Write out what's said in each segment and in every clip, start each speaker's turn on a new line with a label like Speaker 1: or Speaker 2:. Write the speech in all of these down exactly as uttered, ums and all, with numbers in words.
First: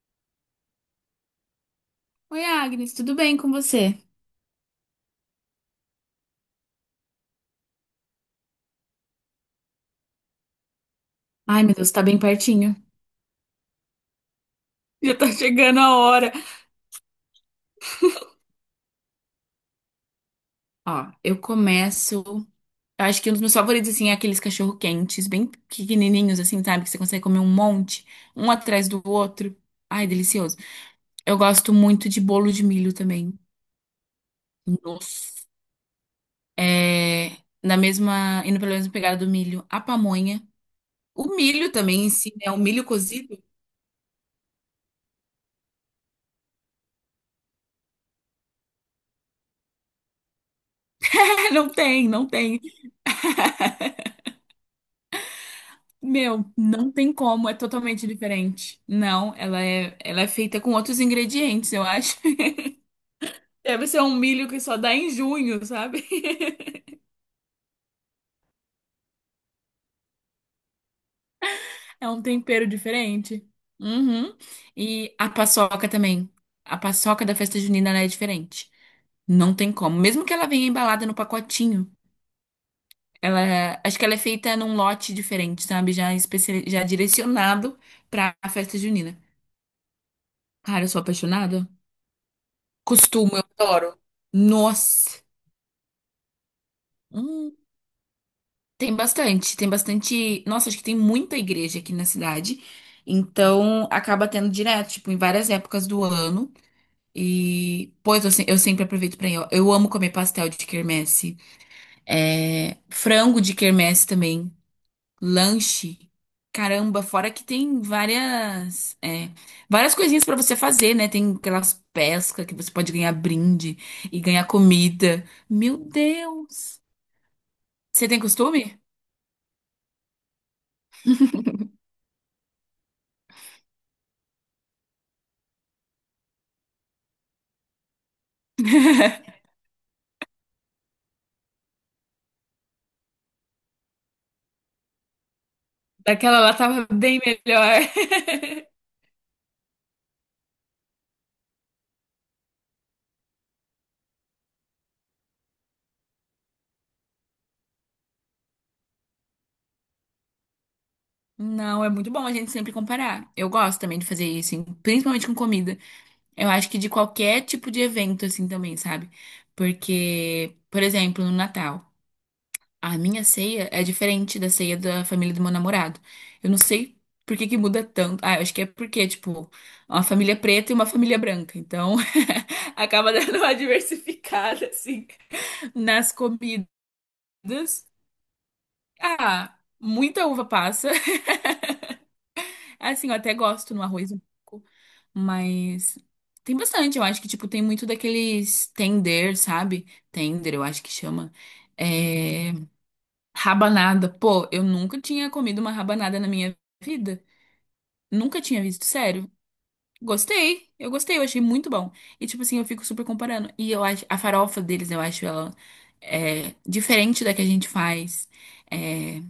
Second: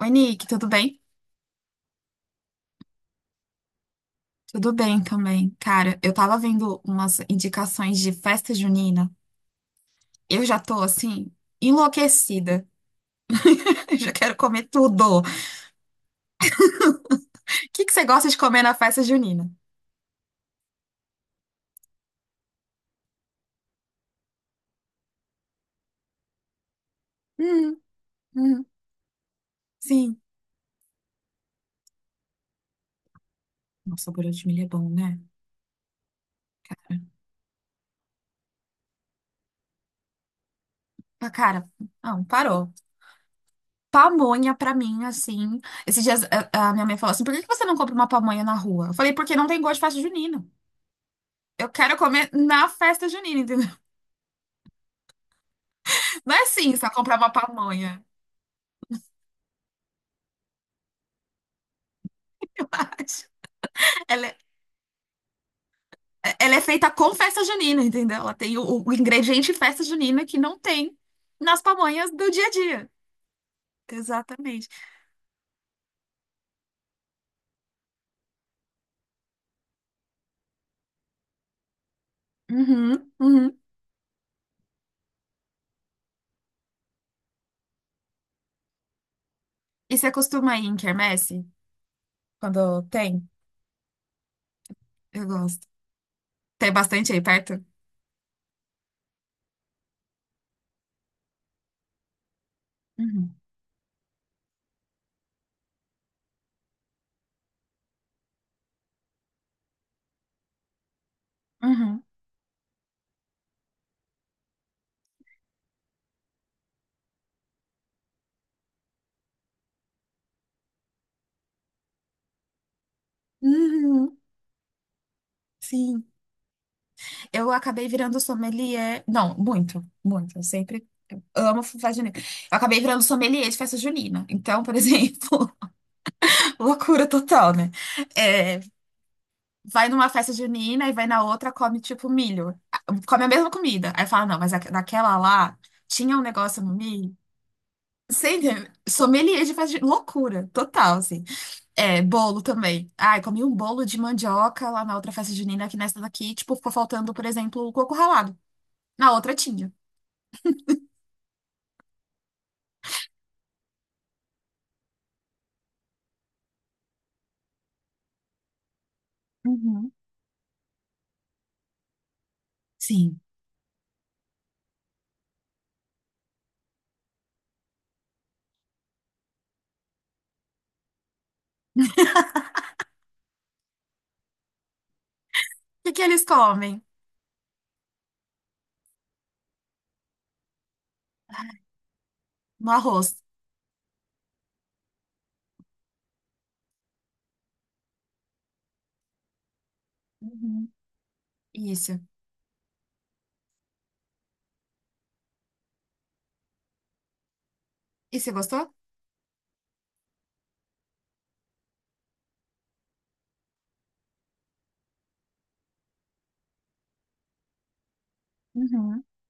Speaker 1: Oi, Nick, tudo bem?
Speaker 2: Oi, Agnes, tudo bem com você?
Speaker 1: Tudo bem também. Cara, eu tava vendo umas indicações de festa junina. Eu já tô assim,
Speaker 2: Ai, meu Deus, tá bem
Speaker 1: enlouquecida.
Speaker 2: pertinho.
Speaker 1: Eu já quero comer
Speaker 2: Já
Speaker 1: tudo. O
Speaker 2: tá chegando a hora.
Speaker 1: que que você gosta de comer na festa junina?
Speaker 2: Ó, eu começo. Eu acho que um dos meus favoritos, assim, é aqueles cachorro-quentes, bem pequenininhos, assim, sabe? Que você consegue comer um
Speaker 1: Hum,
Speaker 2: monte, um
Speaker 1: hum,
Speaker 2: atrás do outro. Ai,
Speaker 1: sim.
Speaker 2: delicioso. Eu gosto muito de bolo de milho também.
Speaker 1: Nossa, o bolo de milho é bom, né?
Speaker 2: Nossa.
Speaker 1: Cara,
Speaker 2: É, na mesma, indo pela mesma pegada do milho, a pamonha.
Speaker 1: Ah,
Speaker 2: O
Speaker 1: cara,
Speaker 2: milho também em
Speaker 1: não,
Speaker 2: si, né? O
Speaker 1: parou.
Speaker 2: milho cozido.
Speaker 1: Pamonha pra mim, assim. Esses dias a, a minha mãe falou assim: por que que você não compra uma pamonha na rua? Eu falei, porque não tem gosto de festa junina. Eu
Speaker 2: Não
Speaker 1: quero
Speaker 2: tem, não
Speaker 1: comer
Speaker 2: tem.
Speaker 1: na festa junina, entendeu? Não é
Speaker 2: Meu,
Speaker 1: assim, só
Speaker 2: não tem
Speaker 1: comprar uma
Speaker 2: como, é
Speaker 1: pamonha.
Speaker 2: totalmente diferente. Não, ela é, ela é feita com outros ingredientes, eu acho. Deve ser um
Speaker 1: Ela,
Speaker 2: milho que só dá em junho, sabe?
Speaker 1: é- ela é feita com festa junina, entendeu? Ela tem o, o ingrediente festa junina que não tem nas
Speaker 2: É
Speaker 1: pamonhas
Speaker 2: um
Speaker 1: do dia a
Speaker 2: tempero
Speaker 1: dia.
Speaker 2: diferente. Uhum.
Speaker 1: Exatamente.
Speaker 2: E a paçoca também. A paçoca da festa junina, ela é diferente. Não tem como. Mesmo que ela venha embalada no pacotinho,
Speaker 1: Uhum, uhum.
Speaker 2: ela, acho que ela é feita num lote diferente, sabe? Já especi... já direcionado pra festa junina.
Speaker 1: E você costuma ir em
Speaker 2: Cara, eu sou
Speaker 1: quermesse?
Speaker 2: apaixonada.
Speaker 1: Quando tem?
Speaker 2: Costumo, eu adoro. Nossa.
Speaker 1: Eu gosto. Tem bastante aí
Speaker 2: Hum.
Speaker 1: perto?
Speaker 2: Tem bastante, tem bastante. Nossa, acho que tem muita igreja aqui na cidade.
Speaker 1: Uhum,
Speaker 2: Então, acaba tendo direto, tipo, em várias épocas do ano. E, pois, eu, se- eu sempre aproveito pra ir. Ó. Eu amo comer pastel de quermesse.
Speaker 1: uhum,
Speaker 2: É, frango de quermesse também. Lanche. Caramba, fora que tem várias, é, várias coisinhas pra você fazer, né? Tem aquelas pescas que você pode ganhar brinde
Speaker 1: uhum.
Speaker 2: e ganhar comida. Meu
Speaker 1: Sim.
Speaker 2: Deus!
Speaker 1: Eu acabei
Speaker 2: Você tem
Speaker 1: virando
Speaker 2: costume?
Speaker 1: sommelier. Não, muito, muito. Eu sempre eu amo festa junina. Eu acabei virando sommelier de festa junina. Então, por exemplo, loucura total, né? É, vai numa festa junina e vai na outra, come tipo milho. Ah, come a mesma comida. Aí fala, não, mas aque- naquela lá tinha um
Speaker 2: Daquela lá
Speaker 1: negócio no
Speaker 2: tava
Speaker 1: milho.
Speaker 2: bem melhor.
Speaker 1: Sem sommelier de festa junina. Loucura, total, assim. É, bolo também. Ai, comi um bolo de mandioca lá na outra festa junina, que nessa daqui, tipo, ficou faltando, por exemplo, o coco ralado. Na outra tinha.
Speaker 2: Não, é muito bom a gente sempre comparar. Eu gosto também de fazer isso, em- principalmente com comida. Eu acho que de qualquer tipo de evento, assim, também, sabe?
Speaker 1: Uhum.
Speaker 2: Porque, por exemplo, no Natal, a
Speaker 1: Sim.
Speaker 2: minha ceia é diferente da ceia da família do meu namorado. Eu não sei por que que muda tanto. Ah, eu acho que é porque, tipo, uma família preta e uma família branca. Então, acaba dando uma diversificada, assim,
Speaker 1: O que que
Speaker 2: nas
Speaker 1: eles
Speaker 2: comidas.
Speaker 1: comem?
Speaker 2: Ah, muita uva passa.
Speaker 1: No
Speaker 2: Assim, eu
Speaker 1: arroz.
Speaker 2: até gosto no arroz um pouco, mas tem bastante. Eu acho que, tipo, tem muito daqueles tender, sabe? Tender, eu
Speaker 1: Uhum.
Speaker 2: acho que chama.
Speaker 1: Isso.
Speaker 2: É, rabanada. Pô, eu nunca tinha comido uma rabanada na minha vida.
Speaker 1: E você
Speaker 2: Nunca tinha
Speaker 1: gostou?
Speaker 2: visto, sério. Gostei, eu gostei, eu achei muito bom. E, tipo assim, eu fico super comparando. E eu acho, a farofa deles, eu acho ela é, diferente da que a gente faz.
Speaker 1: Uhum.
Speaker 2: É,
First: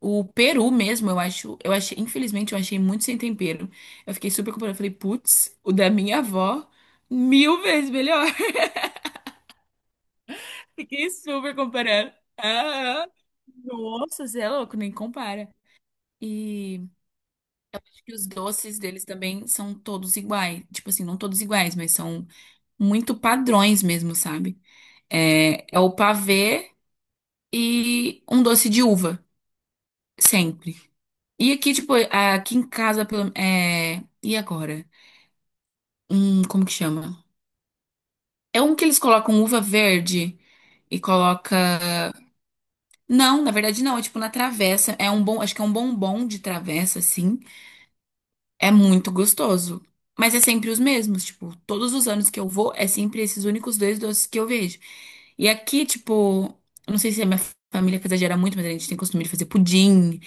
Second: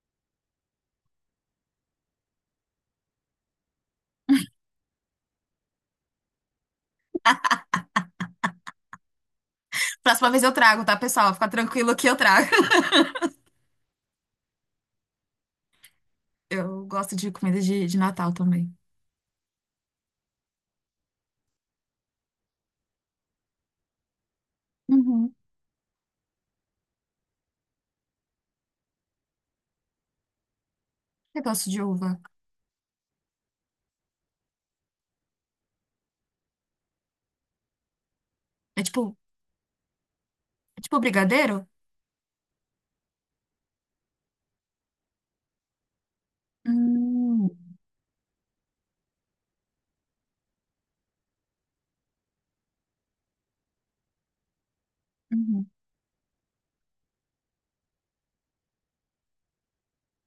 Speaker 2: o peru mesmo, eu acho, eu achei, infelizmente, eu achei muito sem tempero. Eu fiquei super comparando, eu falei, putz, o da minha avó, mil vezes melhor.
Speaker 1: Próxima vez eu trago, tá,
Speaker 2: Fiquei
Speaker 1: pessoal? Fica
Speaker 2: super
Speaker 1: tranquilo que
Speaker 2: comparando.
Speaker 1: eu trago.
Speaker 2: Ah, ah. Nossa, você é louco, nem compara. E
Speaker 1: Eu gosto de comida de, de
Speaker 2: acho que os
Speaker 1: Natal também.
Speaker 2: doces deles também são todos iguais. Tipo assim, não todos iguais, mas são muito padrões mesmo, sabe?
Speaker 1: Uhum.
Speaker 2: É, é o pavê e um doce de uva, sempre.
Speaker 1: Eu
Speaker 2: E
Speaker 1: gosto
Speaker 2: aqui,
Speaker 1: de
Speaker 2: tipo,
Speaker 1: uva.
Speaker 2: aqui em casa, pelo- é, e agora? Hum, como que chama? É um
Speaker 1: É
Speaker 2: que eles
Speaker 1: tipo,
Speaker 2: colocam uva verde
Speaker 1: é
Speaker 2: e
Speaker 1: tipo brigadeiro?
Speaker 2: coloca. Não, na verdade não, é tipo na travessa. É um bom, acho que é um bombom de travessa, assim.
Speaker 1: Hum,
Speaker 2: É muito gostoso. Mas é sempre os mesmos, tipo, todos os anos que eu vou, é sempre esses únicos dois doces que eu vejo. E
Speaker 1: Uhum.
Speaker 2: aqui, tipo, eu não sei se a minha família que exagera muito, mas a gente tem costume de fazer pudim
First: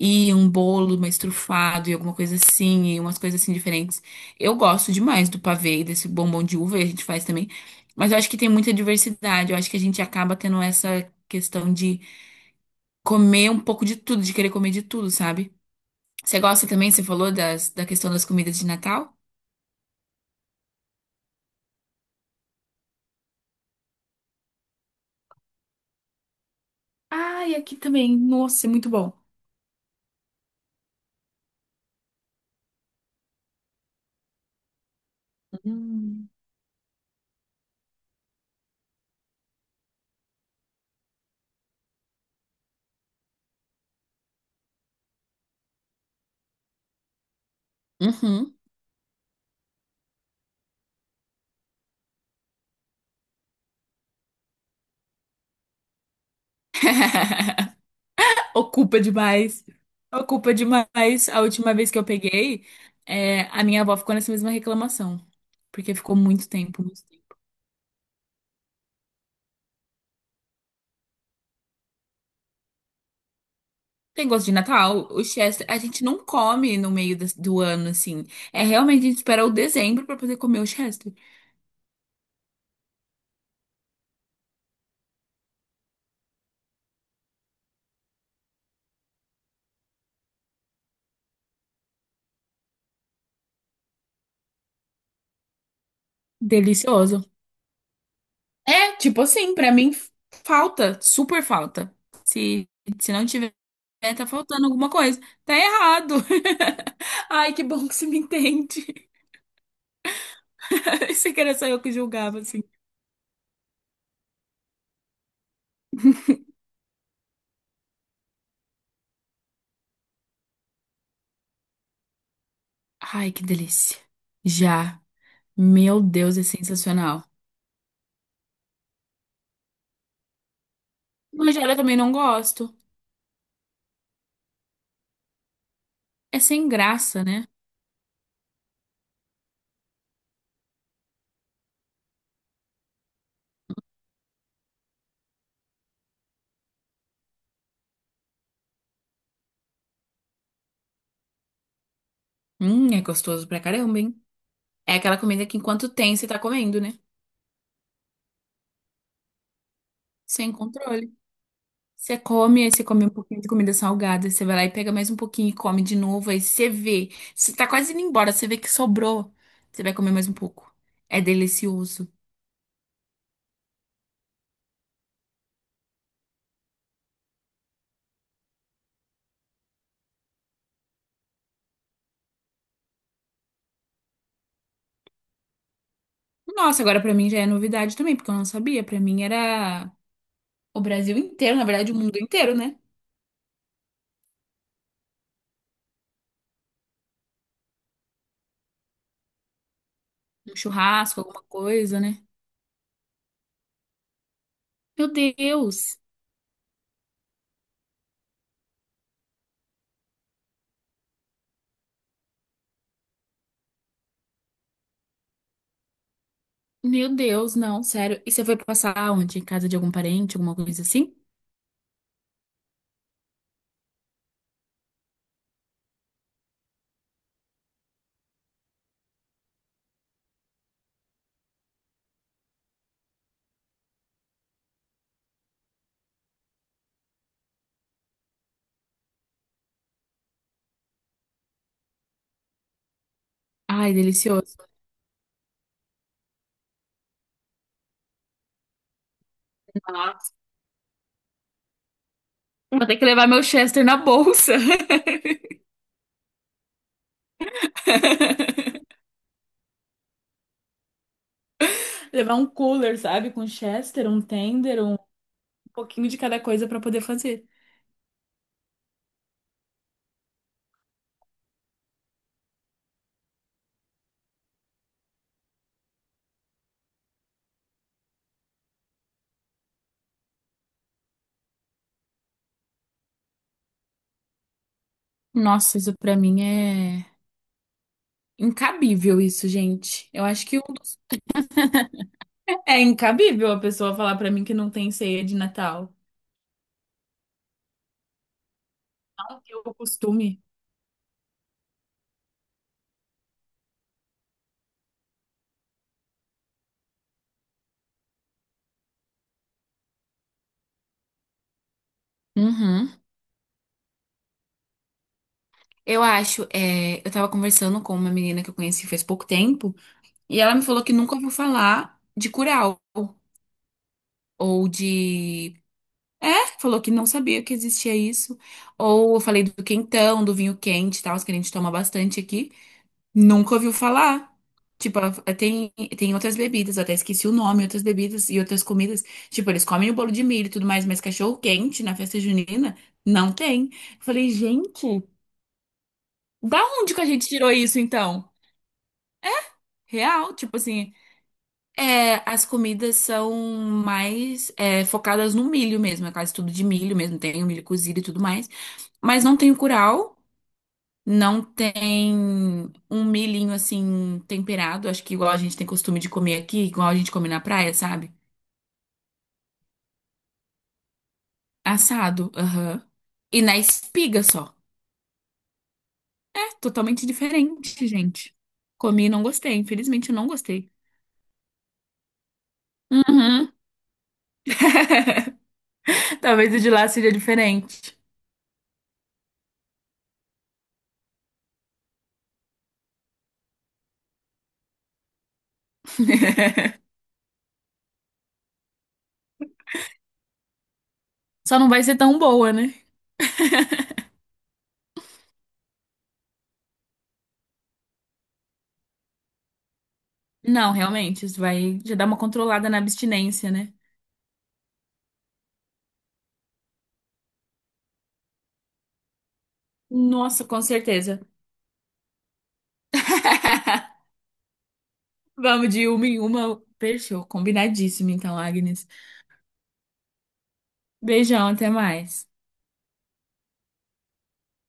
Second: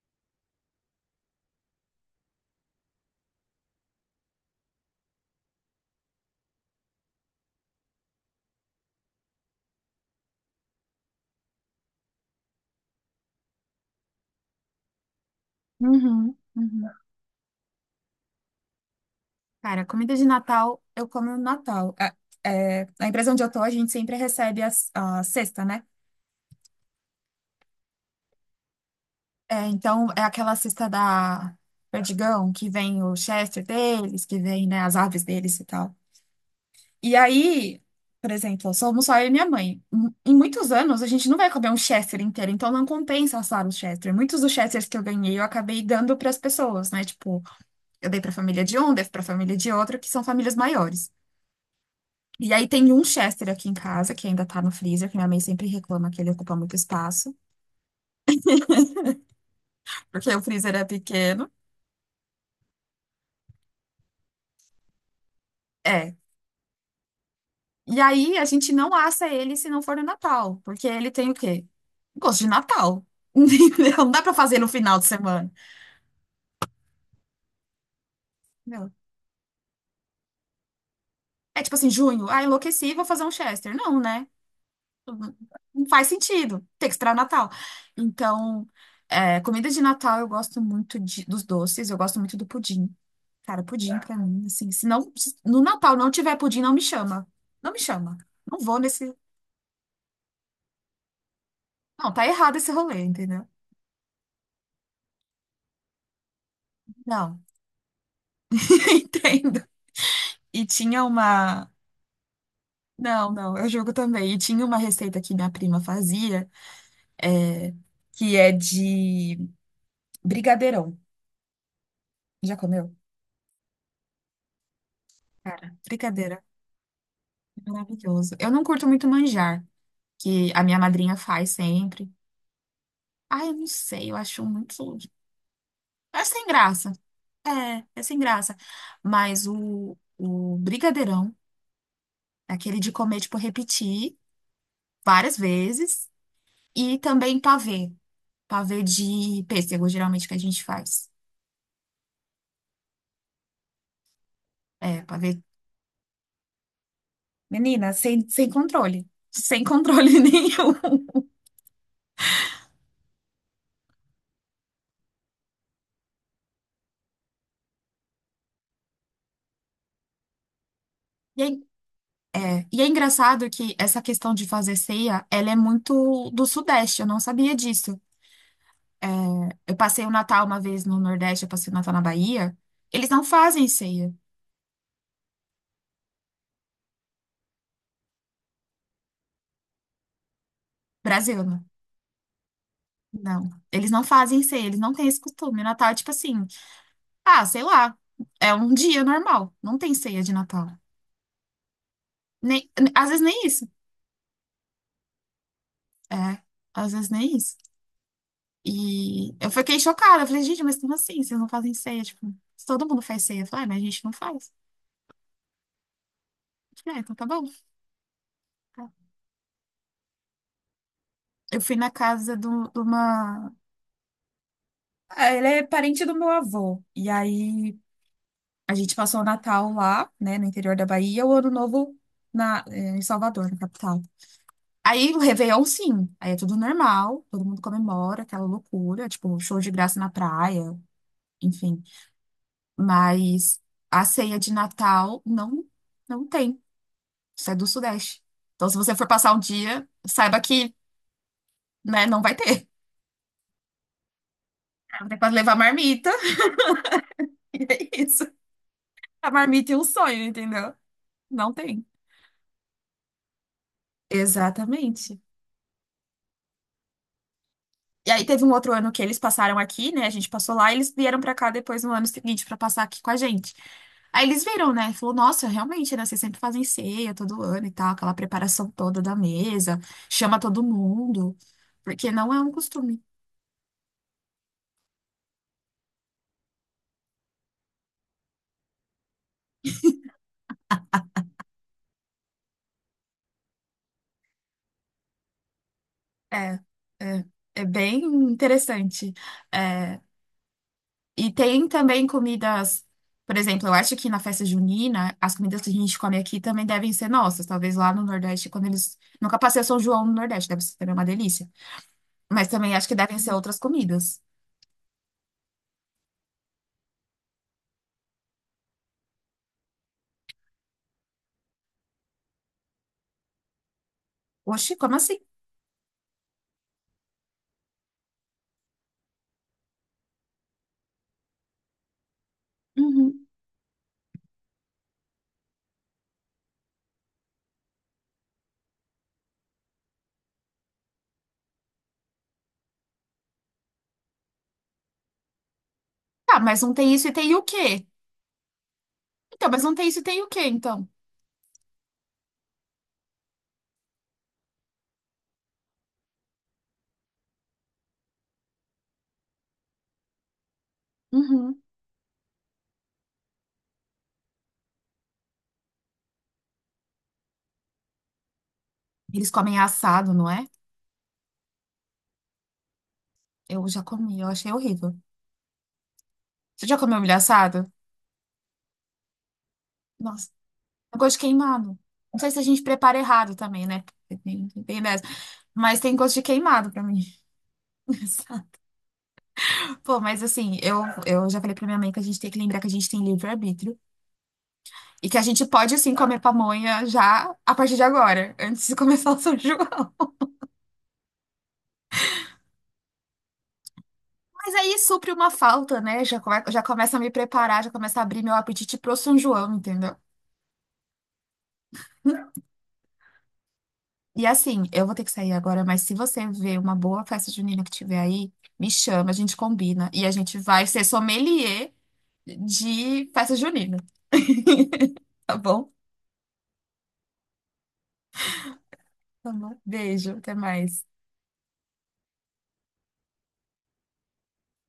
Speaker 2: e um bolo mais trufado e alguma coisa assim, e umas coisas assim diferentes. Eu gosto demais do pavê e desse bombom de uva, e a gente faz também. Mas eu acho que tem muita diversidade, eu acho que a gente acaba tendo essa questão de comer um pouco de tudo, de querer comer de tudo, sabe?
Speaker 1: Uhum.
Speaker 2: Você gosta
Speaker 1: Uhum.
Speaker 2: também, você falou das, da questão das comidas de Natal?
Speaker 1: Cara, comida de Natal, eu como no Natal. É, é, na empresa onde eu tô, a gente sempre recebe as- a cesta, né?
Speaker 2: Ai, aqui também. Nossa, é muito bom.
Speaker 1: É, então, é aquela cesta da Perdigão, que vem o Chester deles, que vem, né, as aves deles e tal.
Speaker 2: Hum.
Speaker 1: E aí, por exemplo, somos só eu e minha mãe. Em em muitos anos, a gente não vai comer um Chester inteiro, então não compensa assar o Chester. Muitos dos Chesters que eu ganhei, eu acabei dando para as pessoas, né? Tipo, eu dei para a
Speaker 2: Uhum.
Speaker 1: família de um, dei para a família de outro, que são famílias maiores. E aí tem um Chester aqui em casa, que ainda tá no freezer, que minha mãe sempre reclama que ele ocupa muito espaço,
Speaker 2: Ocupa demais.
Speaker 1: porque o
Speaker 2: Ocupa
Speaker 1: freezer é
Speaker 2: demais. A
Speaker 1: pequeno.
Speaker 2: última vez que eu peguei, é, a minha avó ficou nessa mesma reclamação. Porque
Speaker 1: É.
Speaker 2: ficou muito tempo, muito tempo.
Speaker 1: E aí a gente não assa ele se não for no Natal, porque ele tem o quê? Gosto de Natal. Entendeu? Não dá
Speaker 2: Tem
Speaker 1: para
Speaker 2: gosto de
Speaker 1: fazer no final de
Speaker 2: Natal, o
Speaker 1: semana.
Speaker 2: Chester, a gente não come no meio das- do ano, assim. É realmente, a gente espera o dezembro pra poder comer o Chester.
Speaker 1: É tipo assim, junho, ah, enlouqueci, vou fazer um Chester. Não, né? Não faz sentido. Tem que esperar o Natal. Então, é, comida de Natal eu gosto muito de- dos doces, eu gosto muito do pudim. Cara, pudim pra mim, assim, se não, se no Natal não tiver pudim, não me
Speaker 2: Delicioso.
Speaker 1: chama. Não me chama. Não vou
Speaker 2: É,
Speaker 1: nesse.
Speaker 2: tipo assim, pra mim falta, super falta.
Speaker 1: Não, tá errado
Speaker 2: Se,
Speaker 1: esse rolê,
Speaker 2: se não
Speaker 1: entendeu?
Speaker 2: tiver, tá faltando alguma coisa. Tá errado.
Speaker 1: Não.
Speaker 2: Ai, que bom que você me entende.
Speaker 1: Entendo. E tinha
Speaker 2: Você que era só
Speaker 1: uma.
Speaker 2: eu que julgava, assim.
Speaker 1: Não, não, eu jogo também. E tinha uma receita que minha prima fazia, é, que é de brigadeirão. Já comeu?
Speaker 2: Ai, que delícia. Já.
Speaker 1: Cara,
Speaker 2: Meu Deus,
Speaker 1: brigadeiro
Speaker 2: é sensacional.
Speaker 1: é maravilhoso. Eu não curto muito manjar, que a minha madrinha faz
Speaker 2: Tigela também
Speaker 1: sempre.
Speaker 2: não gosto.
Speaker 1: Ai, eu não sei, eu acho muito. É
Speaker 2: É
Speaker 1: sem
Speaker 2: sem
Speaker 1: graça.
Speaker 2: graça, né?
Speaker 1: É, é sem graça. Mas o, o brigadeirão, aquele de comer, tipo, repetir várias vezes. E também pavê. Pavê de pêssego, geralmente, que a gente faz.
Speaker 2: Hum, é gostoso pra caramba, hein? É
Speaker 1: É,
Speaker 2: aquela
Speaker 1: pavê.
Speaker 2: comida que enquanto tem, você tá comendo, né?
Speaker 1: Menina, sem, sem controle. Sem controle
Speaker 2: Sem
Speaker 1: nenhum.
Speaker 2: controle. Você come, aí você come um pouquinho de comida salgada, você vai lá e pega mais um pouquinho e come de novo, aí você vê, você tá quase indo embora, você vê que sobrou, você vai comer mais um pouco. É
Speaker 1: E aí,
Speaker 2: delicioso.
Speaker 1: É, e é engraçado que essa questão de fazer ceia, ela é muito do Sudeste, eu não sabia disso. É, eu passei o Natal uma vez no Nordeste, eu passei o Natal na Bahia, eles não fazem ceia,
Speaker 2: Nossa, agora pra mim já é novidade também, porque eu não sabia. Pra mim era o Brasil inteiro,
Speaker 1: Brasil,
Speaker 2: na verdade o mundo inteiro, né?
Speaker 1: Não, eles não fazem ceia, eles não têm esse costume. O Natal é tipo assim, ah, sei lá, é um dia normal, não tem ceia de
Speaker 2: Um
Speaker 1: Natal.
Speaker 2: churrasco, alguma coisa, né?
Speaker 1: Nem, às vezes nem isso,
Speaker 2: Meu Deus.
Speaker 1: é, às vezes nem isso. E eu fiquei chocada, eu falei, gente, mas como assim, vocês não fazem ceia? Tipo, se todo mundo faz ceia. Eu falei, ah, mas a gente não faz. Eu falei, ah,
Speaker 2: Meu
Speaker 1: então tá bom.
Speaker 2: Deus, não, sério. E você foi
Speaker 1: Tá."
Speaker 2: passar onde? Em casa de algum parente, alguma coisa assim?
Speaker 1: Eu fui na casa do- de uma. Ah, ele é parente do meu avô. E aí a gente passou o Natal lá, né, no interior da Bahia, o Ano Novo na, eh, em Salvador, na capital. Aí o Réveillon, sim. Aí é tudo normal, todo mundo comemora, aquela loucura, tipo, show de graça na praia, enfim. Mas
Speaker 2: Ai,
Speaker 1: a ceia de
Speaker 2: delicioso.
Speaker 1: Natal não, não tem. Isso é do Sudeste. Então, se você for passar um dia,
Speaker 2: Nossa.
Speaker 1: saiba que, né, não vai ter.
Speaker 2: Vou ter que levar meu Chester na bolsa.
Speaker 1: Vai ter que levar marmita. E é isso. A marmita e um sonho, entendeu? Não tem.
Speaker 2: Levar um cooler, sabe? Com chester, um tender, um
Speaker 1: Exatamente.
Speaker 2: pouquinho de cada coisa pra poder fazer.
Speaker 1: E aí teve um outro ano que eles passaram aqui, né? A gente passou lá e eles vieram pra cá depois no ano seguinte pra passar aqui com a gente. Aí eles viram, né? Falou, nossa, realmente, né? Vocês sempre fazem ceia todo ano e tal, aquela preparação toda da mesa, chama todo mundo, porque não é um costume.
Speaker 2: Nossa, isso pra mim é incabível isso, gente. Eu acho que um dos... É incabível a pessoa falar pra mim que não tem ceia de Natal.
Speaker 1: É, é, é bem interessante.
Speaker 2: Não que o
Speaker 1: É,
Speaker 2: costume.
Speaker 1: E tem também comidas, por exemplo, eu acho que na festa junina, as comidas que a gente come aqui também devem ser nossas. Talvez lá no Nordeste, quando eles. Nunca passei o São João no Nordeste, deve ser também uma delícia. Mas também acho
Speaker 2: Uhum.
Speaker 1: que devem ser outras comidas.
Speaker 2: Eu acho, é, eu tava conversando com uma menina que eu conheci faz pouco tempo, e ela me falou que nunca ouviu falar de curau ou
Speaker 1: Oxi, como assim?
Speaker 2: de... É, falou que não sabia que existia isso. Ou eu falei do quentão, do vinho quente e tal, que a gente toma bastante aqui.
Speaker 1: Uhum.
Speaker 2: Nunca ouviu falar. Tipo, a- tem, tem outras bebidas, eu até esqueci o nome, outras bebidas e outras comidas. Tipo, eles comem o bolo de milho e tudo mais, mas cachorro quente na festa junina não tem. Eu falei, gente,
Speaker 1: Ah,
Speaker 2: da
Speaker 1: mas não tem
Speaker 2: onde que a
Speaker 1: isso e
Speaker 2: gente
Speaker 1: tem o
Speaker 2: tirou isso
Speaker 1: quê?
Speaker 2: então?
Speaker 1: Então, mas não tem isso e tem o
Speaker 2: Real,
Speaker 1: quê,
Speaker 2: tipo
Speaker 1: então?
Speaker 2: assim. É, as comidas são mais é, focadas no milho mesmo, é quase tudo de milho mesmo, tem o milho cozido e tudo mais. Mas não tem o curau, não
Speaker 1: Uhum.
Speaker 2: tem um milhinho assim temperado, acho que igual a gente tem costume de comer aqui, igual a gente come na praia, sabe?
Speaker 1: Eles comem assado, não é?
Speaker 2: Assado, aham. E na
Speaker 1: Eu já comi,
Speaker 2: espiga
Speaker 1: eu achei
Speaker 2: só.
Speaker 1: horrível.
Speaker 2: É,
Speaker 1: Você já comeu
Speaker 2: totalmente
Speaker 1: milho assado?
Speaker 2: diferente, gente. Comi e não gostei, infelizmente eu não
Speaker 1: Nossa,
Speaker 2: gostei.
Speaker 1: tem gosto de queimado. Não sei se a gente prepara errado
Speaker 2: Uhum.
Speaker 1: também, né? Tem, tem dessa. Mas tem gosto de
Speaker 2: Talvez o de
Speaker 1: queimado pra
Speaker 2: lá
Speaker 1: mim.
Speaker 2: seja diferente.
Speaker 1: Exato. Pô, mas assim, eu, eu já falei pra minha mãe que a gente tem que lembrar que a gente tem livre-arbítrio e que a gente pode, assim, comer pamonha já a partir de agora, antes de começar o São João.
Speaker 2: Só não vai ser tão boa, né?
Speaker 1: Mas aí supre uma falta, né? Já, come, já começa a me preparar, já começa a abrir meu apetite pro São João, entendeu?
Speaker 2: Não, realmente, isso vai já dar uma controlada na abstinência, né?
Speaker 1: E assim, eu vou ter que sair agora, mas se você ver uma boa festa junina que tiver aí, me chama, a gente combina e a gente
Speaker 2: Nossa, com
Speaker 1: vai ser
Speaker 2: certeza.
Speaker 1: sommelier de festa junina. Tá
Speaker 2: Vamos
Speaker 1: bom?
Speaker 2: de uma em uma. Fechou, combinadíssimo então, Agnes.
Speaker 1: Tá bom. Beijo, até mais.
Speaker 2: Beijão, até mais.